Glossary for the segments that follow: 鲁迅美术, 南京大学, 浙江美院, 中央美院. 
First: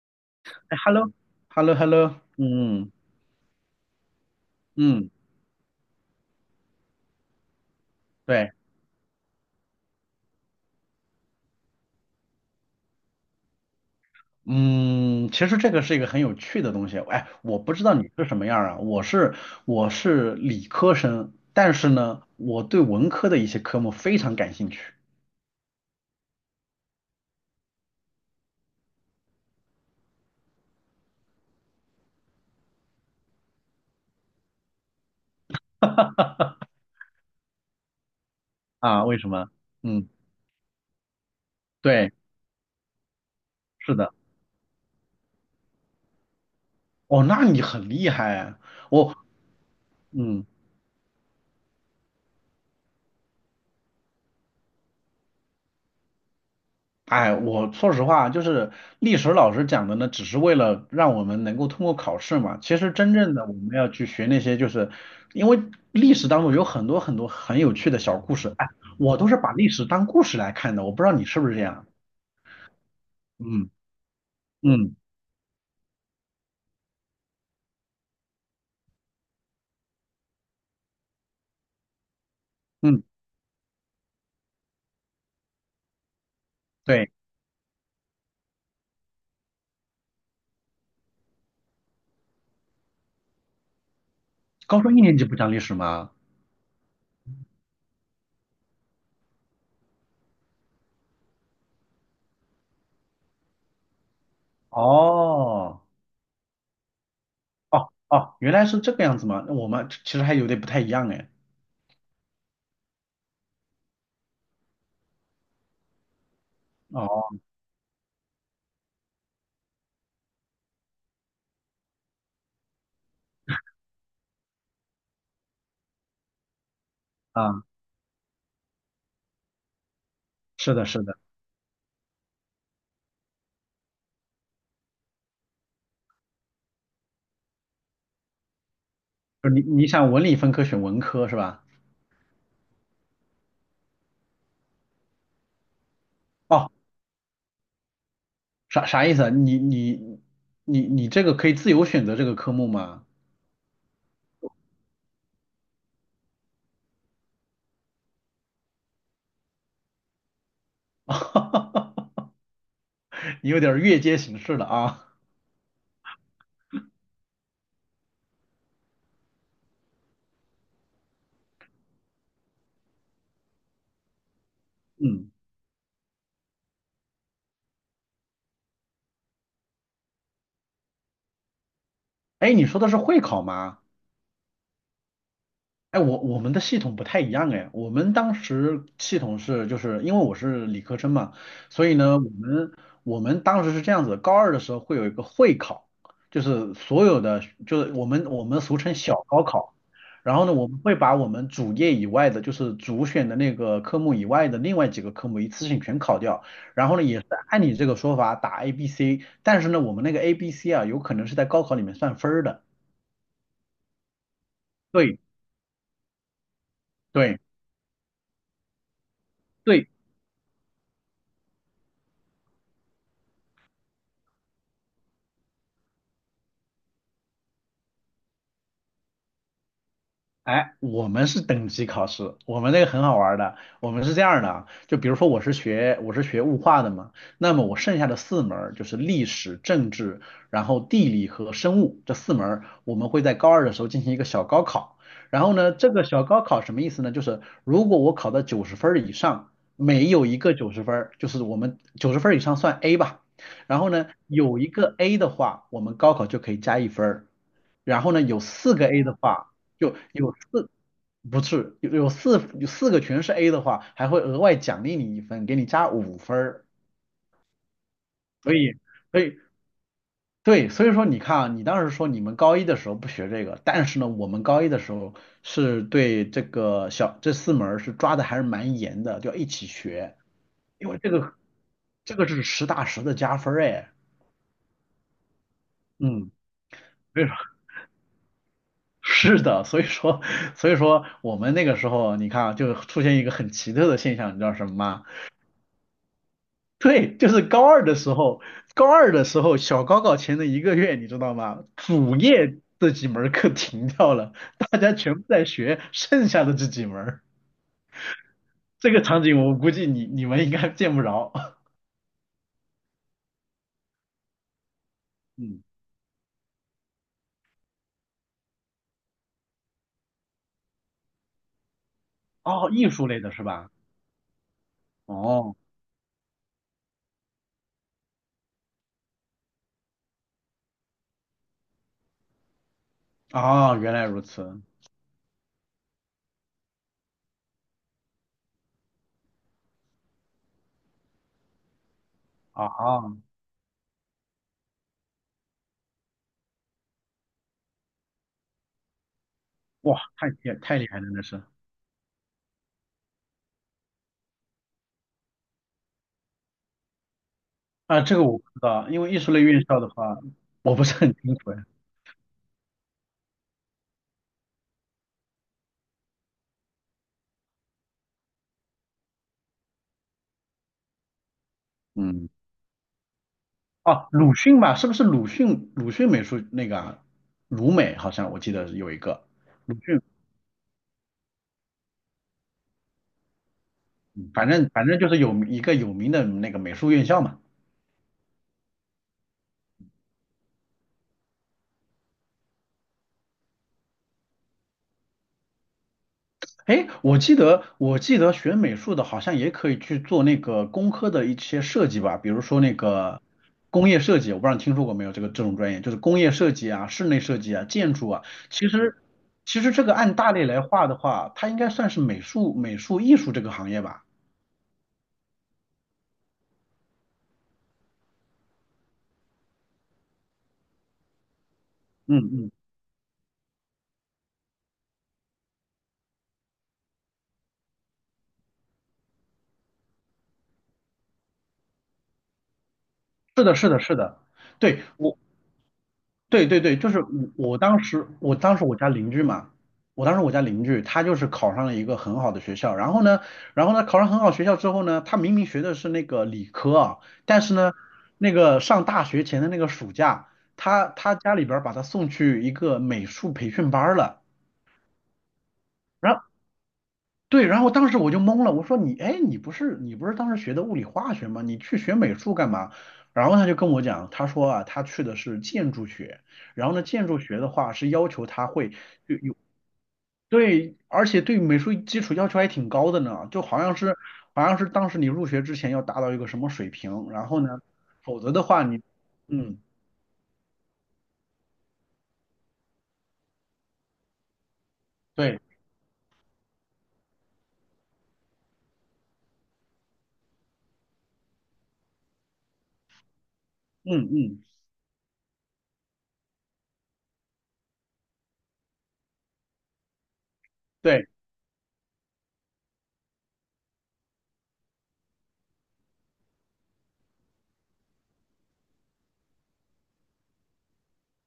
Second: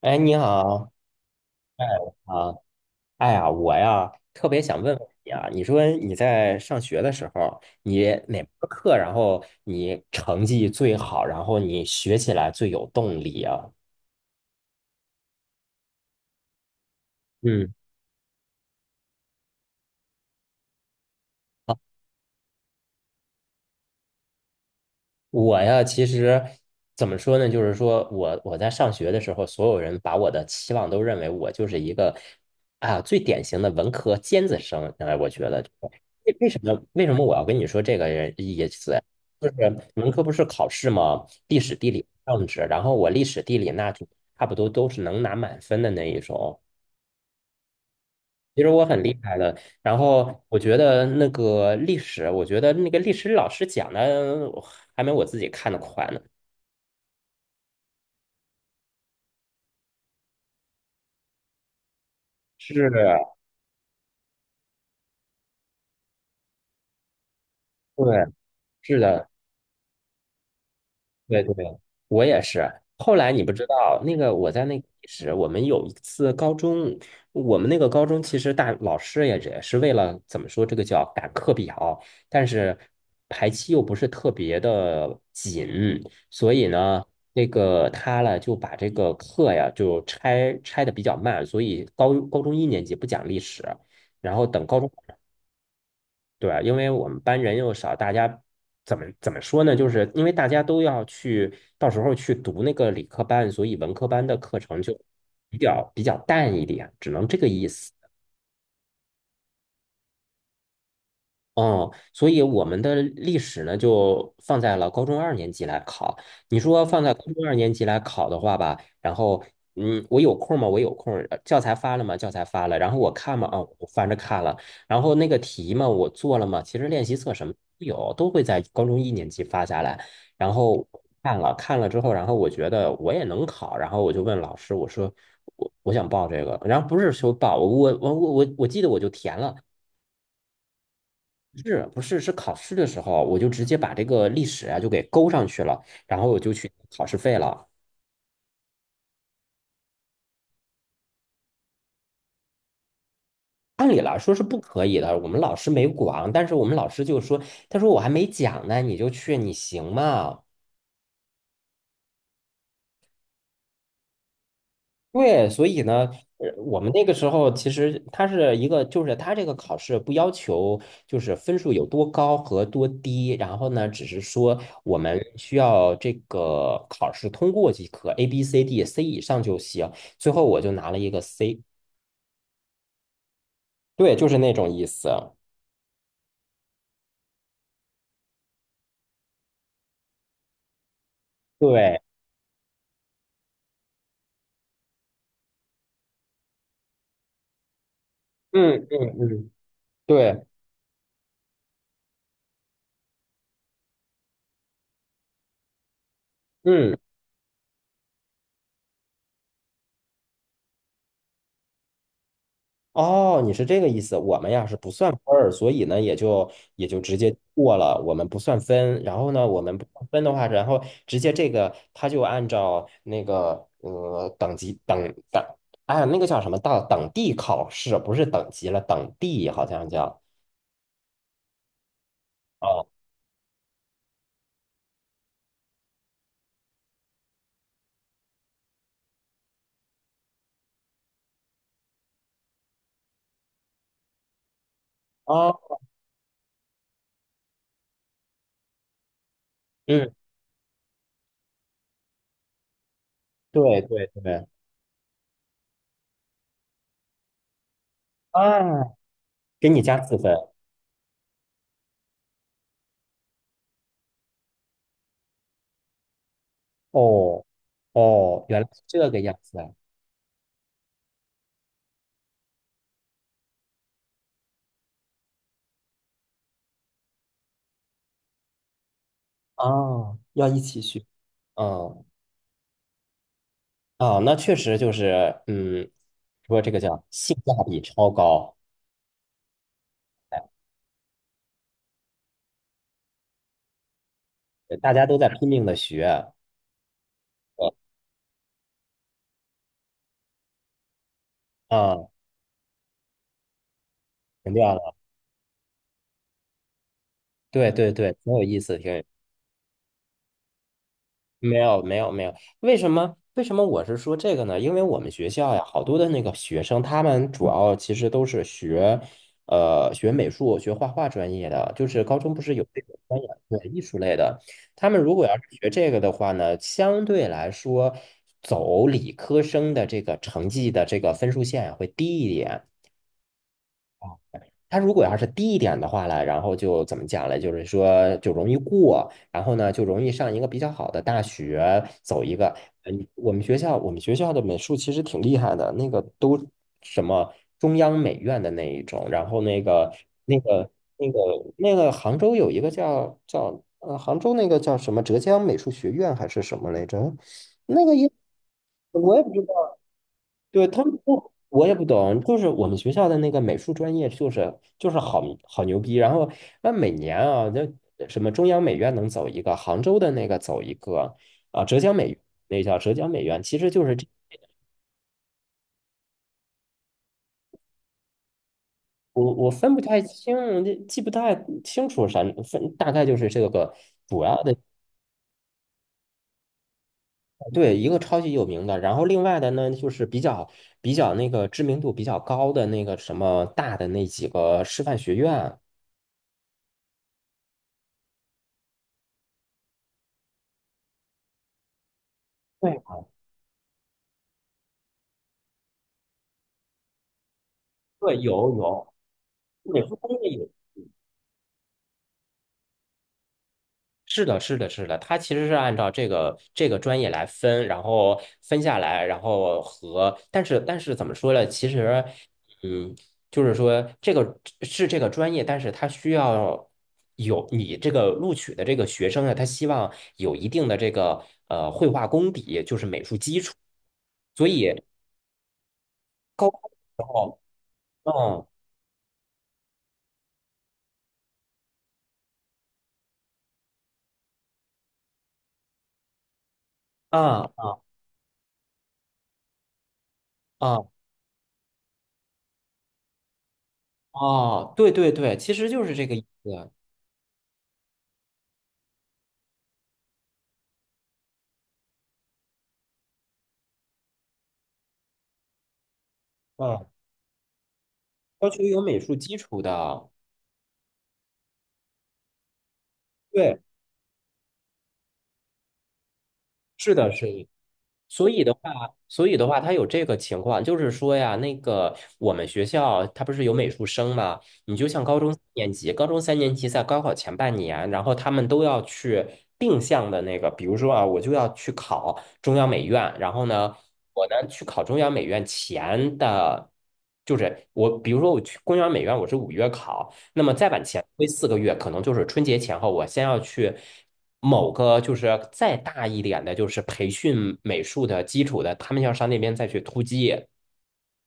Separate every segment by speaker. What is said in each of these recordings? Speaker 1: 哎，你
Speaker 2: 哎
Speaker 1: 好
Speaker 2: ，hello，hello，hello，
Speaker 1: 啊！
Speaker 2: 嗯
Speaker 1: 哎呀，我呀特别想问问
Speaker 2: 嗯，
Speaker 1: 你啊，你说你在上学的时候，你哪门
Speaker 2: 对，
Speaker 1: 儿课，然后你成绩最好，然后你学起来最有动力啊？
Speaker 2: 嗯，其实这个是一个很有趣的东西。哎，我
Speaker 1: 嗯。
Speaker 2: 不知道你是什么样儿啊，我是理科生，但是呢，我对文科的一些科目非常感兴趣
Speaker 1: 我呀，其实怎么说呢？就是说我在上学的时候，所有人把我的期望都认为我就是一个啊最典型的文科尖子生。哎，我觉得为为什 么为什么我要跟你说这个人意思？
Speaker 2: 啊。为什
Speaker 1: 就
Speaker 2: 么？
Speaker 1: 是
Speaker 2: 嗯，
Speaker 1: 文科不是考试吗？历史、地理、
Speaker 2: 对，
Speaker 1: 政治，然后我历史、地理那
Speaker 2: 是
Speaker 1: 就
Speaker 2: 的。
Speaker 1: 差不多都是能拿满分的那一种。
Speaker 2: 哦，那你很厉害啊。
Speaker 1: 其实我很
Speaker 2: 我，
Speaker 1: 厉害的，然后
Speaker 2: 嗯。
Speaker 1: 我觉得那个历史，我觉得那个历史老师讲的还没我自己看的快呢。
Speaker 2: 哎，我说实话，就是历史老师讲的呢，只是为了让我们能够通过考试嘛。其
Speaker 1: 是，
Speaker 2: 实真正的我们要去学那些，就是因为历史当中有很多很多很有趣的小
Speaker 1: 对，
Speaker 2: 故事。哎，
Speaker 1: 是
Speaker 2: 我都
Speaker 1: 的，
Speaker 2: 是把历史当故事来看的，我不知道你是
Speaker 1: 对
Speaker 2: 不
Speaker 1: 对，
Speaker 2: 是这样。
Speaker 1: 我也是。后来你不知
Speaker 2: 嗯，
Speaker 1: 道，那个我在那个
Speaker 2: 嗯
Speaker 1: 历史，我们有一次高中，我们那个高中其实大老师也是为了怎么说，这个叫赶课表，但是
Speaker 2: 嗯，
Speaker 1: 排期又不是特别的紧，所以呢，
Speaker 2: 对，
Speaker 1: 那个他呢就把这个课呀就拆的比较慢，所以高中一年级不讲历史，然后等高
Speaker 2: 高
Speaker 1: 中
Speaker 2: 中一年级不讲历史吗？
Speaker 1: 对啊，因为我们班人又少，大家怎么说呢？就是因为大家都要去，到时候去读那个理科班，所以文科班的课程就比
Speaker 2: 哦
Speaker 1: 较比较淡一点，只能这个意
Speaker 2: 哦
Speaker 1: 思。
Speaker 2: 哦，原来是这个样子吗？那我们其实还有点不太一样哎。
Speaker 1: 哦，所以我们的历史呢，就放在了高中二年级来考。你说放在高
Speaker 2: 哦
Speaker 1: 中二年级来考的话吧，然后，嗯，我有空吗？我有空儿教材发了吗？教材发了。然后我看吗？啊，我翻着看了。然后那个题嘛，我做了吗？其实练习册什么
Speaker 2: 啊，
Speaker 1: 都有，都会在高中一年级发下来。然
Speaker 2: 是的，
Speaker 1: 后
Speaker 2: 是的，
Speaker 1: 看了看了之后，然后我觉得我也能考，然后我就问老师，我说我想报这个，然后不是说报，我记得我就填
Speaker 2: 就
Speaker 1: 了。
Speaker 2: 是你想文理分科选文科是吧？
Speaker 1: 是不是是考试的时候，我就直接把这个历史啊就给勾上去了，然后我就去
Speaker 2: 哦，
Speaker 1: 考试费了。
Speaker 2: 啥意思啊？你这个可以自由选择这个科目吗？
Speaker 1: 按理来说是不可以的，我们老师没管，但是我们老师就说，他说我还没讲呢，你就去，你行吗？
Speaker 2: 你有点儿越阶形式了啊。
Speaker 1: 对，所以呢，我们那个时候其实它是一个，就是它这个考试不要求就是分数有多高和多低，然后呢，只是说我们
Speaker 2: 嗯，
Speaker 1: 需要这个考试通过即可，A、B、C、D、C 以上就行。最后我就拿了一个 C。
Speaker 2: 哎，你说的是会考吗？
Speaker 1: 对，就是那种意思。
Speaker 2: 哎，我们的系统不太一样哎，我们当时系统是就是因为我是理科生嘛，所以
Speaker 1: 对，
Speaker 2: 呢，我们当时是这样子，高二的时候会有一个会考，就是所有的就是我们俗
Speaker 1: 嗯
Speaker 2: 称
Speaker 1: 嗯
Speaker 2: 小高
Speaker 1: 嗯，
Speaker 2: 考，然
Speaker 1: 对，
Speaker 2: 后呢，我们会把我们主业以外的，就是主选的那个科目以外的另外几个科目一次性全考掉，然
Speaker 1: 嗯，
Speaker 2: 后呢，也是按你这个说法打 A、B、C，但是呢，我们那个 A、B、C 啊，有可能是在高考里面算分儿的，
Speaker 1: 哦，你是这个意思。我们呀是不算
Speaker 2: 对
Speaker 1: 分儿，所以呢也就直接
Speaker 2: 对。
Speaker 1: 过了，我们不算分。然后呢，我们不
Speaker 2: 对
Speaker 1: 算分的话，然后直接这个他就按照那个等级等，哎呀那个叫什么到等地考试，不是等级了，等地好像叫
Speaker 2: 哎，我们是等级考试，我们那
Speaker 1: 哦
Speaker 2: 个很好玩儿的。我们是这样儿的啊，就比如说我是学物化的嘛，那么我剩下的四门儿就是历史、政治，然后地理和生物这四门儿我们会在高二的时候进行一个小高考。然后呢，
Speaker 1: 哦，
Speaker 2: 这个小高考什么意思呢？就是如果我考到九十分儿以上，每
Speaker 1: 嗯，
Speaker 2: 有一个九十分儿，就是我们九十分儿以上算 A 吧。然
Speaker 1: 对
Speaker 2: 后
Speaker 1: 对
Speaker 2: 呢，
Speaker 1: 对，
Speaker 2: 有一个 A 的话，我们高考就可以加1分儿。然后呢，有四个
Speaker 1: 啊，
Speaker 2: A 的话。
Speaker 1: 给你
Speaker 2: 就
Speaker 1: 加4分
Speaker 2: 有四，不是有四个全是 A 的话，还会额外奖励你一分，给你加5分儿。
Speaker 1: 哦。哦，
Speaker 2: 所
Speaker 1: 原来
Speaker 2: 以，
Speaker 1: 是这个
Speaker 2: 所
Speaker 1: 样
Speaker 2: 以
Speaker 1: 子。
Speaker 2: 对，所以说你看啊，你当时说你们高一的时候不学这个，但是呢，我们高一的时候是对这个小这四门儿是抓的还是蛮严的，就要一起学，
Speaker 1: 哦，要一起
Speaker 2: 因为
Speaker 1: 学，
Speaker 2: 这个
Speaker 1: 嗯，
Speaker 2: 这个是实打实的加分儿哎。
Speaker 1: 啊，那确实就是，嗯，
Speaker 2: 嗯，
Speaker 1: 说这个叫
Speaker 2: 所以说
Speaker 1: 性价比超高，
Speaker 2: 是的，所以说我们那个时候，你看啊，就出现一个很奇特的现象，你知道什么
Speaker 1: 哎，大
Speaker 2: 吗？
Speaker 1: 家都在拼命的学，
Speaker 2: 对，就是高
Speaker 1: 呃
Speaker 2: 二的时候，小高考前的一个月，你知道吗？
Speaker 1: 啊，
Speaker 2: 主业这几门儿课停掉了，
Speaker 1: 停掉
Speaker 2: 大家
Speaker 1: 了，
Speaker 2: 全部在学剩下的这几门儿。
Speaker 1: 对对对，挺有意思，
Speaker 2: 这
Speaker 1: 挺
Speaker 2: 个
Speaker 1: 有
Speaker 2: 场景我估计你们应该见不着。
Speaker 1: 没有没有没有，为什么我是说这个呢？因为我们学 校
Speaker 2: 嗯，
Speaker 1: 呀，好多的那个学生，他们主要其实都是学，学美术、学画画专业的，就是高中不是有
Speaker 2: 哦，
Speaker 1: 这
Speaker 2: 艺
Speaker 1: 个
Speaker 2: 术类
Speaker 1: 专业，
Speaker 2: 的是
Speaker 1: 对，
Speaker 2: 吧？
Speaker 1: 艺术类的。他们如果要是
Speaker 2: 哦，
Speaker 1: 学这个的话呢，相对来说，走理科生的这个成绩的这个分数线呀会低一点。
Speaker 2: 啊，原来如此。
Speaker 1: 它如果要是低一点的话呢，然后就怎么讲呢？就是说就容易过，然后呢就容易上一个比较好的大学，走一个。
Speaker 2: 啊，啊
Speaker 1: 嗯，我们学校的美术其实挺厉害的，那个都什么中央美院的那一种，然后
Speaker 2: 哇，
Speaker 1: 那个
Speaker 2: 太厉害了，
Speaker 1: 那个
Speaker 2: 那是。
Speaker 1: 那个杭州有一个叫杭州那个叫什么浙江美术学院还是什么来着？那个
Speaker 2: 啊，
Speaker 1: 也
Speaker 2: 这个我不知道，因为
Speaker 1: 我
Speaker 2: 艺
Speaker 1: 也不
Speaker 2: 术
Speaker 1: 知
Speaker 2: 类院校的话，
Speaker 1: 对，
Speaker 2: 我
Speaker 1: 他
Speaker 2: 不是
Speaker 1: 们
Speaker 2: 很
Speaker 1: 不，
Speaker 2: 清楚呀。
Speaker 1: 我也不懂，就是我们学校的那个美术专业，就是好牛逼。然后那每年啊，那什么中央美院能走一个，杭州的那个走一个，啊，浙江美
Speaker 2: 嗯。
Speaker 1: 那叫浙江美院，其实就是这，
Speaker 2: 哦，鲁迅吧，是不是鲁迅？鲁迅美术那个啊鲁美好像我记得有一个
Speaker 1: 我分
Speaker 2: 鲁
Speaker 1: 不太
Speaker 2: 迅，
Speaker 1: 清，这记不太清楚啥分，大概就是这个主
Speaker 2: 嗯
Speaker 1: 要
Speaker 2: 反
Speaker 1: 的，
Speaker 2: 正反正就是有一个有名的那个美术院校嘛。
Speaker 1: 对，一个超级有名的，然后另外的呢，就是比较那个知名度比较高的那个什么大的那几个师范学院。
Speaker 2: 哎，我记得学美术的好像也可以去做那个工科的一些设计吧，比如说那
Speaker 1: 对
Speaker 2: 个工业设计，我不知道你听说过没有这个这种专业，就是工业设计啊、室内设计啊、建筑
Speaker 1: 对，
Speaker 2: 啊。
Speaker 1: 有
Speaker 2: 其
Speaker 1: 有。
Speaker 2: 实其实
Speaker 1: 美
Speaker 2: 这个
Speaker 1: 术工
Speaker 2: 按
Speaker 1: 业
Speaker 2: 大类
Speaker 1: 也
Speaker 2: 来划的话，它应该算是美术艺术这个行业吧。
Speaker 1: 是的，是的，是的，它其实是按照这个专业来分，然后分下来，然后和，但是怎么说呢？其实，
Speaker 2: 嗯嗯，
Speaker 1: 嗯，就是说这个是这个专业，但是它需要有你这个录取的这个学生啊，他希望有一定的这个绘画功底，就是美术基
Speaker 2: 是
Speaker 1: 础，
Speaker 2: 的，是的，是的。
Speaker 1: 所以
Speaker 2: 对。对
Speaker 1: 高，
Speaker 2: 对对，就是我我当时我
Speaker 1: 嗯
Speaker 2: 当时我家邻居嘛，我当时我家邻居他就是考上了一个很好的学校，然后呢，考上很好学校之后呢，他明明学的是那个理科啊，但是
Speaker 1: 啊
Speaker 2: 呢，那个上大学前的那个暑假，他
Speaker 1: 啊
Speaker 2: 他家里边儿把他送去一个美术培训班儿了。
Speaker 1: 哦，对对对，其实就是这个
Speaker 2: 然后
Speaker 1: 意思，
Speaker 2: 对，然后当时我就懵了，我说你，哎，你不是当时学的物理化学吗？你去学美术干嘛？然后他就跟我讲，他说啊，他去的是建筑学，然后呢，
Speaker 1: 嗯，
Speaker 2: 建筑学的话是要求他
Speaker 1: 要求
Speaker 2: 会
Speaker 1: 有美术基础的。
Speaker 2: 对，而且对美术基础要求还挺高的呢，就好
Speaker 1: 对。
Speaker 2: 像是好像是当时你入学之前要达到一个什么水
Speaker 1: 是
Speaker 2: 平，
Speaker 1: 的，是
Speaker 2: 然后
Speaker 1: 的。
Speaker 2: 呢，否
Speaker 1: 所
Speaker 2: 则的
Speaker 1: 以的话，
Speaker 2: 话你，
Speaker 1: 所以的话，
Speaker 2: 嗯，
Speaker 1: 他有这个情况，就是说呀，那个我们学校他不是有美术生嘛？你就像高中
Speaker 2: 对，
Speaker 1: 三年级，高中三年级在高考前半年，然后他们都要去定向的那个，比如说啊，我就要去考中央美院，然后呢，
Speaker 2: 嗯
Speaker 1: 我
Speaker 2: 嗯。
Speaker 1: 呢去考中央美院前的，就是我，比如说我去中央美院，我是5月考，那么再往前
Speaker 2: 对。
Speaker 1: 推4个月，可能就是春节前后，我先要去某个就是再大一点的，就是培训美术的基础的，他们要上那边再去突击。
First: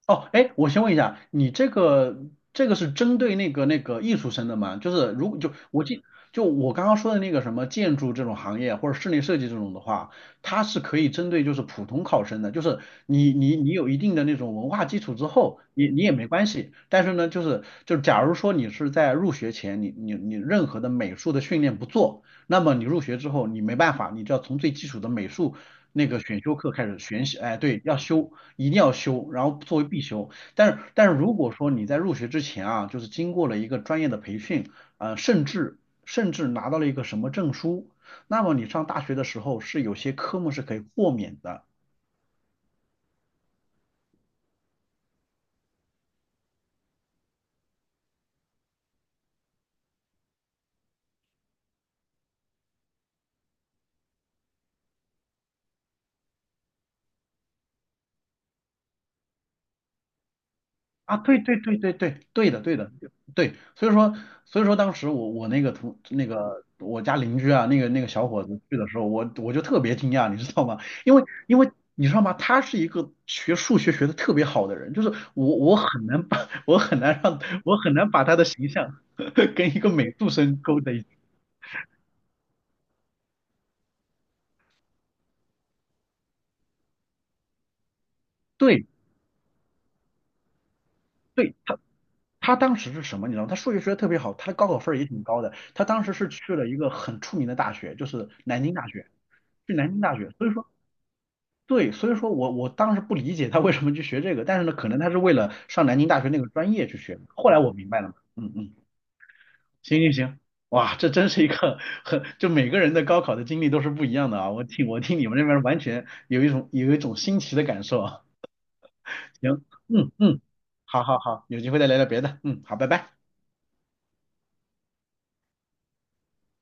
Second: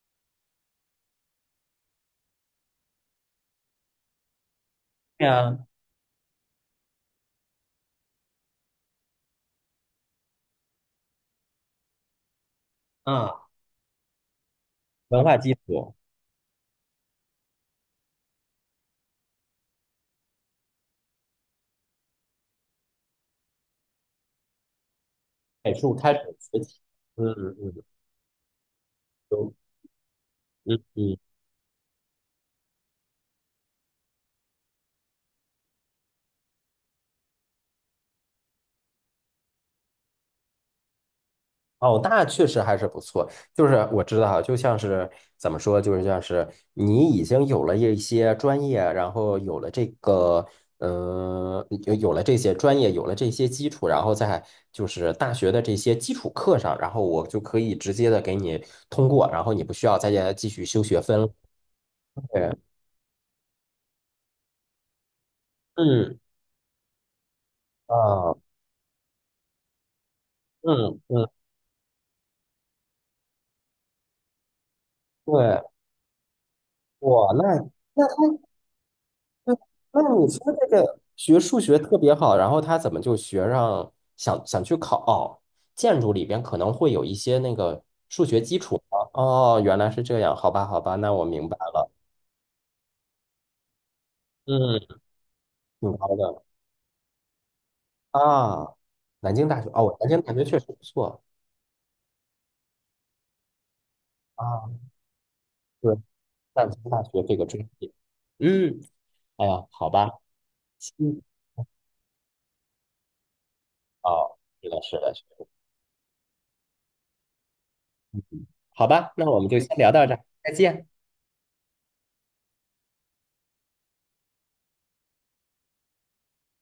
Speaker 2: 哦，哎，我先问一下，你这个是针对那个艺术生的吗？就是
Speaker 1: 对
Speaker 2: 如果就
Speaker 1: 啊，
Speaker 2: 我记就我刚刚说的那个什么建筑这种行业或者室内设计这种的话，它是可以针对就是普通考生的，就是你
Speaker 1: 嗯，
Speaker 2: 你你有一定的那种文化基础
Speaker 1: 文
Speaker 2: 之
Speaker 1: 化基
Speaker 2: 后，你
Speaker 1: 础，
Speaker 2: 你也没关系。但是呢，就是就假如说你是在入学前你任何的美术的训练不做，那么你入学之后你没办法，你就要从最基础的美术
Speaker 1: 美术
Speaker 2: 那
Speaker 1: 开始
Speaker 2: 个选修
Speaker 1: 学
Speaker 2: 课
Speaker 1: 习。
Speaker 2: 开始
Speaker 1: 嗯
Speaker 2: 选习，
Speaker 1: 嗯
Speaker 2: 哎，对，
Speaker 1: 嗯，
Speaker 2: 要修，一定要修，
Speaker 1: 嗯
Speaker 2: 然
Speaker 1: 嗯。
Speaker 2: 后作为必修。但是，但
Speaker 1: 嗯
Speaker 2: 是如果说你在入学之前啊，就是经过了一个专业的培训，呃，甚至拿到了一个什么证书，那么你上大学的时候是有些科目是可以豁免的，
Speaker 1: 哦，那确实还是不错。就是我知道，就像是怎么说，就是像是你已经有了一些专业，然后有了这个，有这些专业，有了这些基础，然后在就是大学的这些基础课上，然后我就可以直接的给你通过，然后你不需要再继续修学
Speaker 2: 啊，
Speaker 1: 分了
Speaker 2: 对对对对对，对
Speaker 1: 对，
Speaker 2: 的对的对，所以说当时我那个同
Speaker 1: 嗯，
Speaker 2: 那个我家邻居啊，那个小
Speaker 1: 啊，
Speaker 2: 伙子去的时候，我就特别惊讶，你知道吗？
Speaker 1: 嗯
Speaker 2: 因为
Speaker 1: 嗯，
Speaker 2: 因为你知道吗？他是一个学数学学的特别好的人，就是我
Speaker 1: 对，
Speaker 2: 我很难把 我很难
Speaker 1: 哇，
Speaker 2: 让
Speaker 1: 那。
Speaker 2: 我很难把他的形象 跟一个
Speaker 1: 那
Speaker 2: 美
Speaker 1: 你
Speaker 2: 术
Speaker 1: 说
Speaker 2: 生
Speaker 1: 这
Speaker 2: 勾在
Speaker 1: 个
Speaker 2: 一起。
Speaker 1: 学数学特别好，然后他怎么就学上去考哦建筑里边可能会有一些那个
Speaker 2: 对
Speaker 1: 哦，原来是这样，好吧，好吧，那我明
Speaker 2: 对，
Speaker 1: 白
Speaker 2: 他
Speaker 1: 了，
Speaker 2: 他当时是什么？你知道吗他数学学的特别好，他的高考分儿
Speaker 1: 嗯，
Speaker 2: 也挺高的。他
Speaker 1: 挺
Speaker 2: 当
Speaker 1: 高
Speaker 2: 时是
Speaker 1: 的
Speaker 2: 去了一个很出名的大学，就是南京
Speaker 1: 啊，
Speaker 2: 大学，
Speaker 1: 南京大学
Speaker 2: 去南
Speaker 1: 哦，
Speaker 2: 京
Speaker 1: 南
Speaker 2: 大
Speaker 1: 京
Speaker 2: 学。
Speaker 1: 大学
Speaker 2: 所以
Speaker 1: 确实
Speaker 2: 说。
Speaker 1: 不错
Speaker 2: 对，所以说我当时不理解他为什么去学这个，但是
Speaker 1: 啊，
Speaker 2: 呢，可能他是为了上
Speaker 1: 对，
Speaker 2: 南京大学那个
Speaker 1: 南
Speaker 2: 专
Speaker 1: 京
Speaker 2: 业去
Speaker 1: 大
Speaker 2: 学的
Speaker 1: 学这个
Speaker 2: 后来
Speaker 1: 专
Speaker 2: 我明
Speaker 1: 业，
Speaker 2: 白了嘛，嗯嗯，
Speaker 1: 嗯，哎呀，好
Speaker 2: 行
Speaker 1: 吧，
Speaker 2: 行行，哇，这
Speaker 1: 嗯，
Speaker 2: 真是一个很，就每个人的高考的经历都是不一样
Speaker 1: 哦，
Speaker 2: 的啊。我
Speaker 1: 是的，
Speaker 2: 听
Speaker 1: 是
Speaker 2: 我
Speaker 1: 的，
Speaker 2: 听
Speaker 1: 是
Speaker 2: 你们那
Speaker 1: 的，
Speaker 2: 边完全有一种新奇的感受
Speaker 1: 嗯
Speaker 2: 啊。
Speaker 1: 好吧，那我们就
Speaker 2: 行，
Speaker 1: 先聊到
Speaker 2: 嗯
Speaker 1: 这儿，
Speaker 2: 嗯，
Speaker 1: 再见。
Speaker 2: 好好好，有机会再聊聊别的，嗯，好，拜拜。